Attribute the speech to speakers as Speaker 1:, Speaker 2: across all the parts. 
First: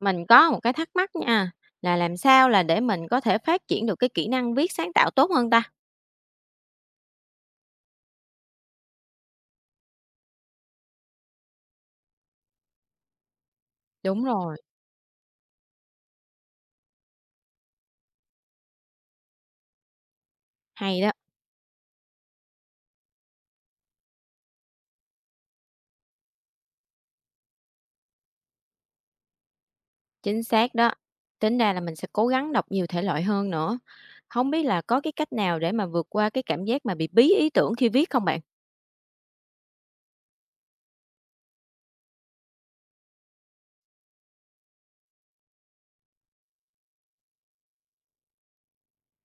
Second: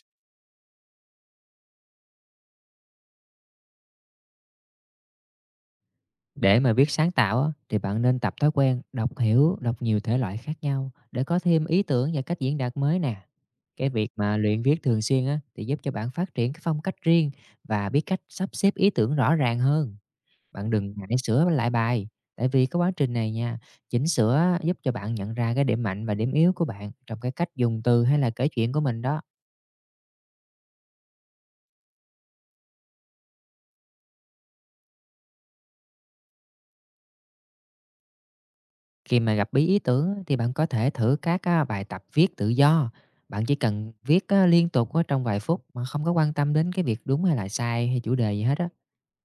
Speaker 1: Mình có một cái thắc mắc nha, là làm sao là để mình có thể phát triển được cái kỹ năng viết sáng tạo tốt hơn ta?
Speaker 2: Để mà viết sáng tạo á, thì bạn nên tập thói quen đọc hiểu, đọc nhiều thể loại khác nhau để có thêm ý tưởng và cách diễn đạt mới nè. Cái việc
Speaker 1: Đúng
Speaker 2: mà
Speaker 1: rồi.
Speaker 2: luyện viết thường xuyên á, thì giúp cho bạn phát triển cái phong cách riêng và biết cách sắp xếp ý tưởng rõ ràng hơn. Bạn đừng
Speaker 1: Hay đó,
Speaker 2: ngại sửa lại bài, tại vì cái quá trình này nha, chỉnh sửa á, giúp cho bạn nhận ra cái điểm mạnh và điểm yếu của bạn trong cái cách dùng từ hay là kể chuyện của mình đó.
Speaker 1: chính xác đó. Tính ra là mình sẽ cố gắng đọc nhiều thể loại hơn nữa. Không biết là có cái cách nào để mà vượt qua cái cảm giác mà bị bí ý tưởng khi viết không bạn?
Speaker 2: Khi mà gặp bí ý tưởng á, thì bạn có thể thử các á, bài tập viết tự do. Bạn chỉ cần viết á, liên tục á, trong vài phút mà không có quan tâm đến cái việc đúng hay là sai hay chủ đề gì hết á.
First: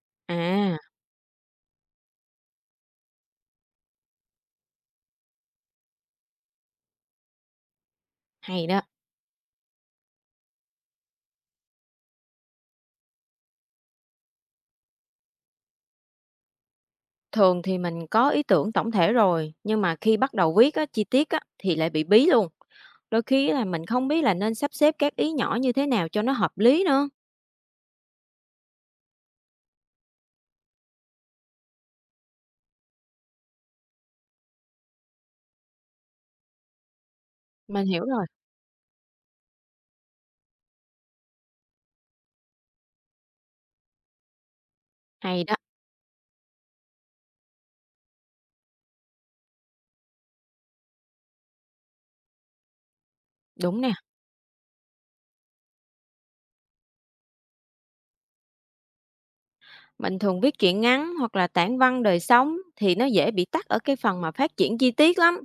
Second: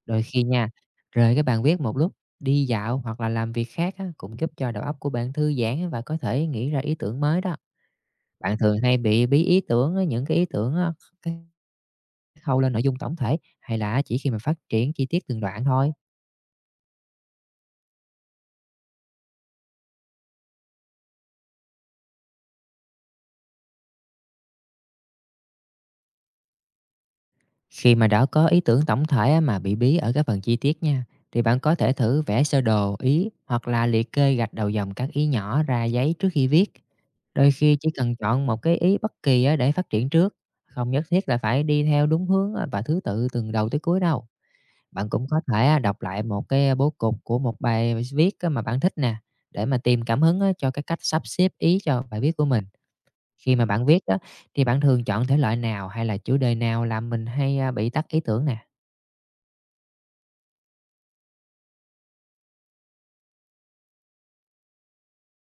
Speaker 2: Đôi khi nha,
Speaker 1: À,
Speaker 2: rời cái bàn viết một lúc, đi dạo hoặc là làm việc khác á, cũng giúp cho đầu óc của bạn thư giãn và có thể nghĩ ra ý tưởng mới đó. Bạn
Speaker 1: hay
Speaker 2: thường
Speaker 1: đó.
Speaker 2: hay bị bí ý tưởng á, những cái ý tưởng á, cái khâu lên nội dung tổng thể hay là chỉ khi mà phát triển chi tiết từng đoạn thôi?
Speaker 1: Thường thì mình có ý tưởng tổng thể rồi, nhưng mà khi bắt đầu viết á, chi tiết á, thì lại bị bí luôn. Đôi khi là mình không biết là nên sắp xếp các ý nhỏ như thế nào cho nó hợp lý nữa.
Speaker 2: Khi mà đã có ý tưởng tổng thể á, mà bị bí ở các phần chi tiết nha, thì bạn có thể thử vẽ sơ đồ ý hoặc là liệt kê gạch đầu dòng các ý nhỏ ra giấy trước khi viết. Đôi khi
Speaker 1: Mình
Speaker 2: chỉ
Speaker 1: hiểu
Speaker 2: cần
Speaker 1: rồi.
Speaker 2: chọn một cái ý bất kỳ á, để phát triển trước, không nhất thiết là phải đi theo đúng hướng á, và thứ tự từ đầu tới cuối đâu. Bạn cũng có
Speaker 1: Hay đó,
Speaker 2: thể á, đọc lại một cái bố cục của một bài viết á, mà bạn thích nè, để mà tìm cảm hứng á, cho cái cách sắp xếp ý cho bài viết của mình. Khi mà
Speaker 1: đúng
Speaker 2: bạn
Speaker 1: nè.
Speaker 2: viết á, thì bạn thường chọn thể loại nào hay là chủ đề nào làm mình hay, bị tắt ý tưởng nè?
Speaker 1: Mình thường viết truyện ngắn hoặc là tản văn đời sống thì nó dễ bị tắc ở cái phần mà phát triển chi tiết lắm.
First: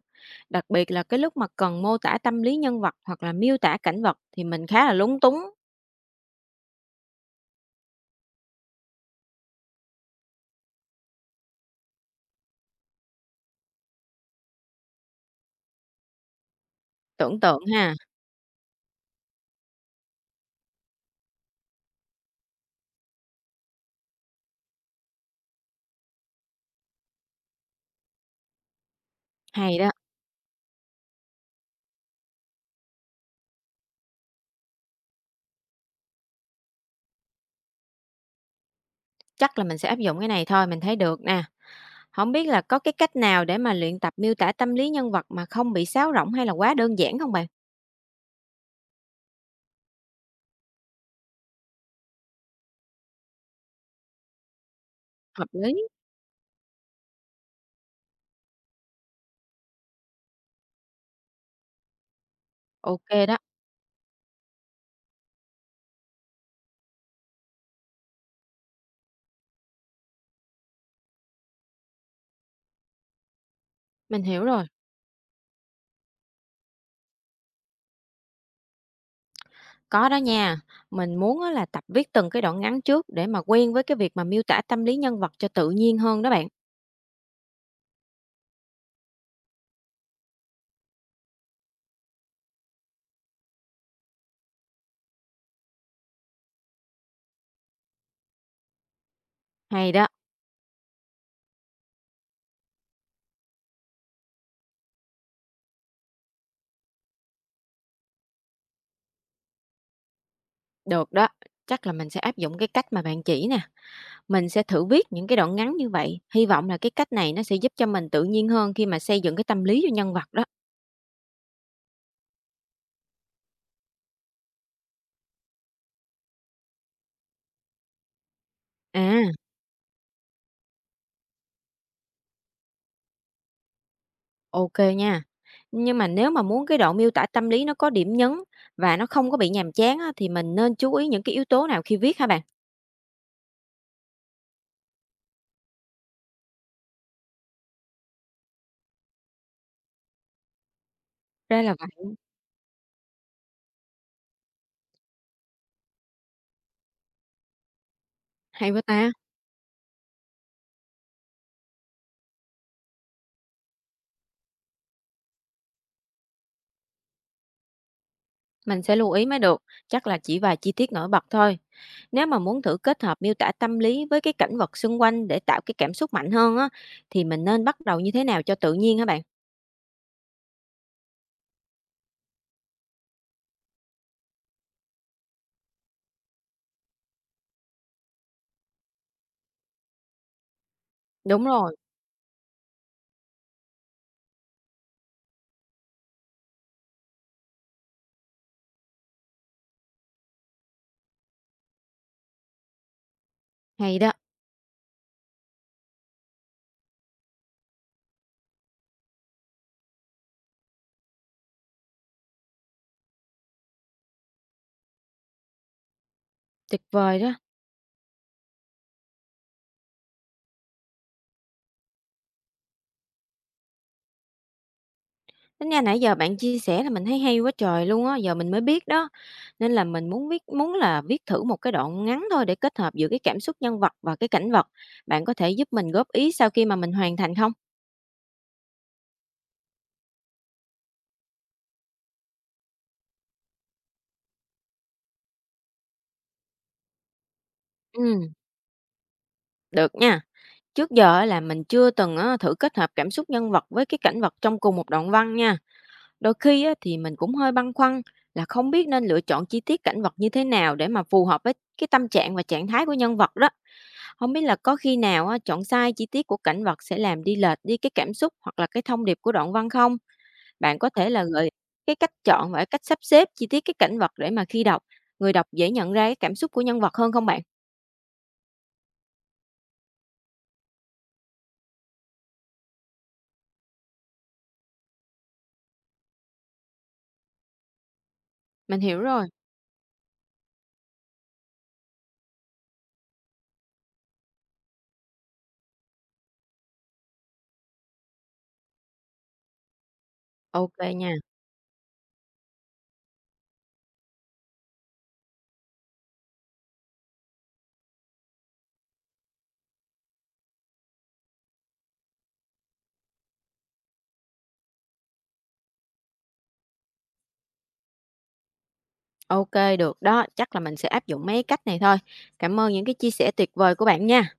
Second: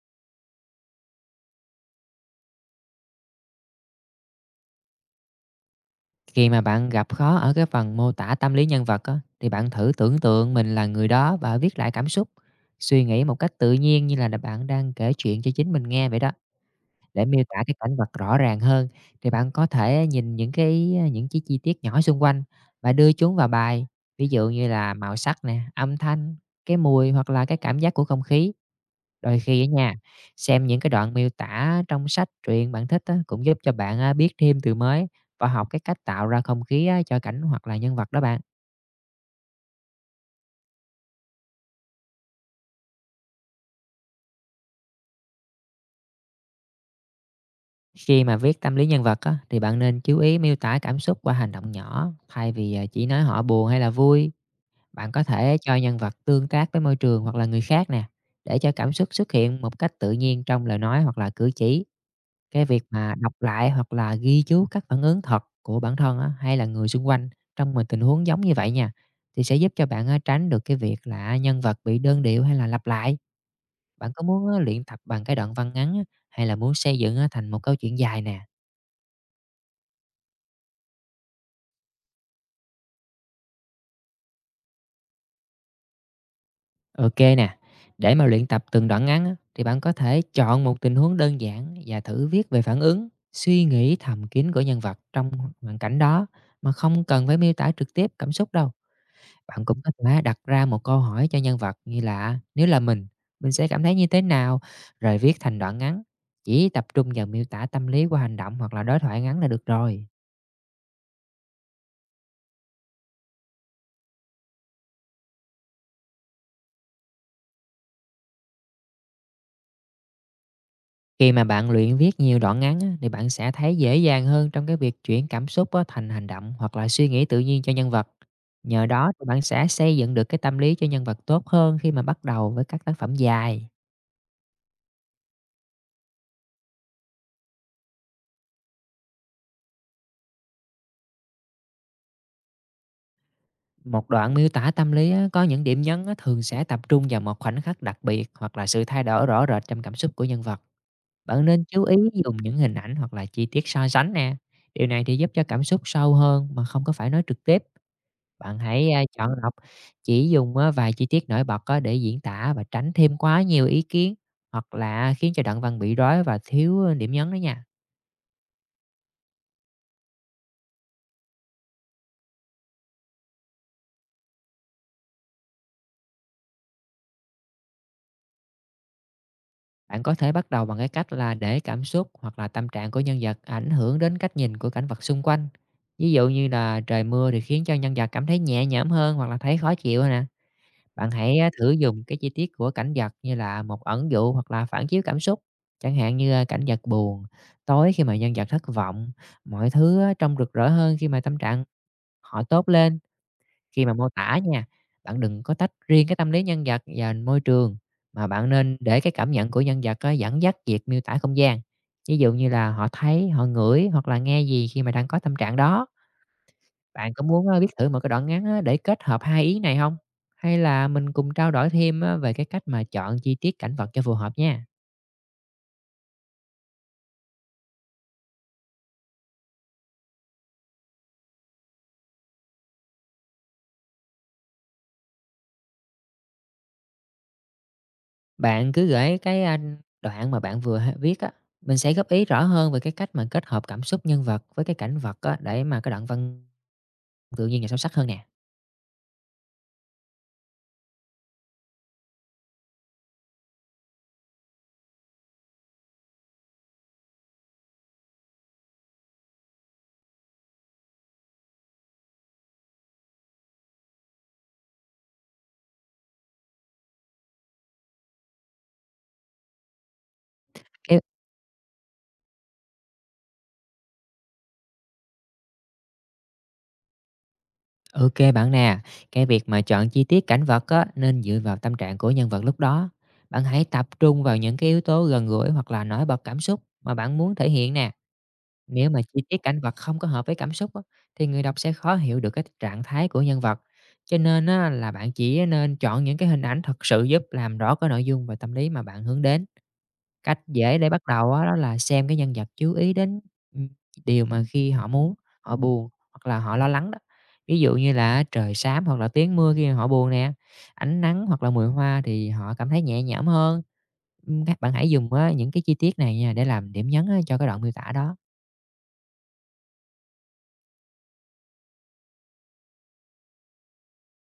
Speaker 1: Đặc biệt là cái lúc mà cần mô tả tâm lý nhân vật hoặc là miêu tả cảnh vật thì mình khá là lúng túng.
Speaker 2: Khi mà bạn gặp khó ở cái phần mô tả tâm lý nhân vật á, thì bạn thử tưởng tượng mình là người đó và viết lại cảm xúc, suy nghĩ một cách tự nhiên như là bạn đang kể chuyện cho chính mình nghe vậy đó. Để
Speaker 1: Tưởng
Speaker 2: miêu
Speaker 1: tượng
Speaker 2: tả cái
Speaker 1: ha,
Speaker 2: cảnh vật rõ ràng hơn, thì bạn có thể nhìn những cái chi tiết nhỏ xung quanh và đưa chúng vào bài, ví dụ như là màu sắc nè, âm thanh, cái mùi hoặc là cái cảm giác của không khí. Đôi khi á
Speaker 1: hay đó.
Speaker 2: nha, xem những cái đoạn miêu tả trong sách truyện bạn thích á, cũng giúp cho bạn, biết thêm từ mới và học cái cách tạo ra không khí á cho cảnh hoặc là nhân vật đó bạn.
Speaker 1: Chắc là mình sẽ áp dụng cái này thôi, mình thấy được nè. Không biết là có cái cách nào để mà luyện tập miêu tả tâm lý nhân vật mà không bị sáo rỗng hay là quá đơn giản không bạn?
Speaker 2: Khi mà viết tâm lý nhân vật á, thì bạn nên chú ý miêu tả cảm xúc qua hành động nhỏ, thay vì, chỉ nói họ buồn hay là vui. Bạn có
Speaker 1: Hợp
Speaker 2: thể cho
Speaker 1: lý.
Speaker 2: nhân vật tương tác với môi trường hoặc là người khác nè, để cho cảm xúc xuất hiện một cách tự nhiên trong lời nói hoặc là cử chỉ. Cái việc
Speaker 1: Ok
Speaker 2: mà đọc
Speaker 1: đó,
Speaker 2: lại hoặc là ghi chú các phản ứng thật của bản thân á, hay là người xung quanh trong một tình huống giống như vậy nha, thì sẽ giúp cho bạn á, tránh được cái việc là nhân vật bị đơn điệu hay là lặp lại. Bạn có
Speaker 1: mình hiểu
Speaker 2: muốn á,
Speaker 1: rồi.
Speaker 2: luyện tập bằng cái đoạn văn ngắn á, hay là muốn xây dựng á, thành một câu chuyện dài nè?
Speaker 1: Có đó nha. Mình muốn á là tập viết từng cái đoạn ngắn trước để mà quen với cái việc mà miêu tả tâm lý nhân vật cho tự nhiên hơn đó bạn.
Speaker 2: OK nè, để mà luyện tập từng đoạn ngắn á, thì bạn có thể chọn một tình huống đơn giản và thử viết về phản ứng, suy nghĩ thầm kín của nhân vật trong hoàn cảnh đó mà không cần phải miêu tả trực tiếp cảm xúc đâu. Bạn cũng có
Speaker 1: Hay đó,
Speaker 2: thể đặt ra một câu hỏi cho nhân vật như là nếu là mình sẽ cảm thấy như thế nào, rồi viết thành đoạn ngắn. Chỉ tập trung vào miêu tả tâm lý qua hành động hoặc là đối thoại ngắn là được rồi.
Speaker 1: được đó. Chắc là mình sẽ áp dụng cái cách mà bạn chỉ nè. Mình sẽ thử viết những cái đoạn ngắn như vậy. Hy vọng là cái cách này nó sẽ giúp cho mình tự nhiên hơn khi mà xây dựng cái tâm lý cho nhân vật đó.
Speaker 2: Khi mà bạn luyện viết nhiều đoạn ngắn á, thì bạn sẽ thấy dễ dàng hơn trong cái việc chuyển cảm xúc á, thành hành động hoặc là suy nghĩ tự nhiên cho nhân vật. Nhờ đó thì
Speaker 1: À,
Speaker 2: bạn sẽ xây dựng được cái tâm lý cho nhân vật tốt hơn khi mà bắt đầu với các tác phẩm dài.
Speaker 1: ok nha. Nhưng mà nếu mà muốn cái đoạn miêu tả tâm lý nó có điểm nhấn và nó không có bị nhàm chán á, thì mình nên chú ý những cái yếu tố nào khi viết hả bạn?
Speaker 2: Một đoạn miêu tả tâm lý á, có những điểm nhấn á, thường sẽ tập trung vào một khoảnh khắc đặc biệt hoặc là sự thay đổi rõ rệt trong cảm xúc của nhân vật. Bạn
Speaker 1: Ra
Speaker 2: nên
Speaker 1: là
Speaker 2: chú ý
Speaker 1: vậy.
Speaker 2: dùng những hình ảnh hoặc là chi tiết so sánh nè. Điều này thì giúp cho cảm xúc sâu hơn mà không có phải nói trực tiếp. Bạn
Speaker 1: Hay quá
Speaker 2: hãy,
Speaker 1: ta.
Speaker 2: chọn lọc, chỉ dùng á vài chi tiết nổi bật á để diễn tả và tránh thêm quá nhiều ý kiến, hoặc là khiến cho đoạn văn bị rối và thiếu, điểm nhấn đó nha.
Speaker 1: Mình sẽ lưu ý mới được, chắc là chỉ vài chi tiết nổi bật thôi. Nếu mà muốn thử kết hợp miêu tả tâm lý với cái cảnh vật xung quanh để tạo cái cảm xúc mạnh hơn á, thì mình nên bắt đầu như thế nào cho tự nhiên hả bạn?
Speaker 2: Bạn có thể bắt đầu bằng cái cách là để cảm xúc hoặc là tâm trạng của nhân vật ảnh hưởng đến cách nhìn của cảnh vật xung quanh. Ví dụ như là trời mưa thì khiến cho nhân vật cảm thấy nhẹ nhõm hơn hoặc là thấy khó chịu nè. Bạn hãy,
Speaker 1: Đúng
Speaker 2: thử
Speaker 1: rồi,
Speaker 2: dùng cái chi tiết của cảnh vật như là một ẩn dụ hoặc là phản chiếu cảm xúc, chẳng hạn như, cảnh vật buồn, tối khi mà nhân vật thất vọng, mọi thứ á trông rực rỡ hơn khi mà tâm trạng họ tốt lên. Khi mà
Speaker 1: hay
Speaker 2: mô
Speaker 1: đó,
Speaker 2: tả nha, bạn đừng có tách riêng cái tâm lý nhân vật và môi trường, mà bạn nên để cái cảm nhận của nhân vật á dẫn dắt việc miêu tả không gian. Ví dụ như là họ thấy, họ ngửi hoặc là nghe gì khi mà đang có tâm trạng đó.
Speaker 1: tuyệt
Speaker 2: Bạn
Speaker 1: vời
Speaker 2: có
Speaker 1: đó.
Speaker 2: muốn, viết thử một cái đoạn ngắn á để kết hợp hai ý này không? Hay là mình cùng trao đổi thêm á về cái cách mà chọn chi tiết cảnh vật cho phù hợp nha.
Speaker 1: Tính ra nãy giờ bạn chia sẻ là mình thấy hay quá trời luôn á, giờ mình mới biết đó. Nên là mình muốn là viết thử một cái đoạn ngắn thôi để kết hợp giữa cái cảm xúc nhân vật và cái cảnh vật. Bạn có thể giúp mình góp ý sau khi mà mình hoàn thành không?
Speaker 2: Bạn cứ gửi cái, đoạn mà bạn vừa h viết á, mình sẽ góp ý rõ hơn về cái cách mà kết hợp cảm xúc nhân vật với cái cảnh vật á, để mà cái đoạn văn tự nhiên và sâu sắc hơn
Speaker 1: Ừ,
Speaker 2: nè.
Speaker 1: được nha. Trước giờ á là mình chưa từng á thử kết hợp cảm xúc nhân vật với cái cảnh vật trong cùng một đoạn văn nha. Đôi khi á thì mình cũng hơi băn khoăn là không biết nên lựa chọn chi tiết cảnh vật như thế nào để mà phù hợp với cái tâm trạng và trạng thái của nhân vật đó. Không biết là có khi nào á chọn sai chi tiết của cảnh vật sẽ làm đi lệch đi cái cảm xúc hoặc là cái thông điệp của đoạn văn không? Bạn có
Speaker 2: Cái
Speaker 1: thể là gợi cái cách chọn và cách sắp xếp chi tiết cái cảnh vật để mà khi đọc, người đọc dễ nhận ra cái cảm xúc của nhân vật hơn không bạn?
Speaker 2: ô bạn nè, cái việc mà chọn chi tiết cảnh vật á nên dựa vào tâm trạng của nhân vật lúc đó. Bạn hãy tập trung vào những cái yếu tố gần gũi hoặc là nổi bật cảm xúc mà bạn muốn thể hiện nè.
Speaker 1: Mình
Speaker 2: Nếu mà
Speaker 1: hiểu
Speaker 2: chi
Speaker 1: rồi.
Speaker 2: tiết cảnh vật không có hợp với cảm xúc á, thì người đọc sẽ khó hiểu được cái trạng thái của nhân vật. Cho nên á, là bạn chỉ nên chọn những cái hình ảnh thật sự giúp làm rõ cái nội dung và tâm lý mà bạn hướng đến. Cách dễ
Speaker 1: Ok
Speaker 2: để bắt
Speaker 1: nha.
Speaker 2: đầu á, đó là xem cái nhân vật chú ý đến ừ, điều mà khi họ muốn, họ buồn hoặc là họ lo lắng đó. Ví dụ như là trời xám hoặc là tiếng mưa khi họ buồn nè, ánh nắng hoặc là mùi hoa thì họ cảm thấy nhẹ nhõm hơn. Ừ, các bạn hãy dùng á, những cái chi tiết này nha để làm điểm nhấn á, cho cái đoạn miêu tả đó.
Speaker 1: OK, được đó, chắc là mình sẽ áp dụng mấy cách này thôi. Cảm ơn những cái chia sẻ tuyệt vời của bạn nha.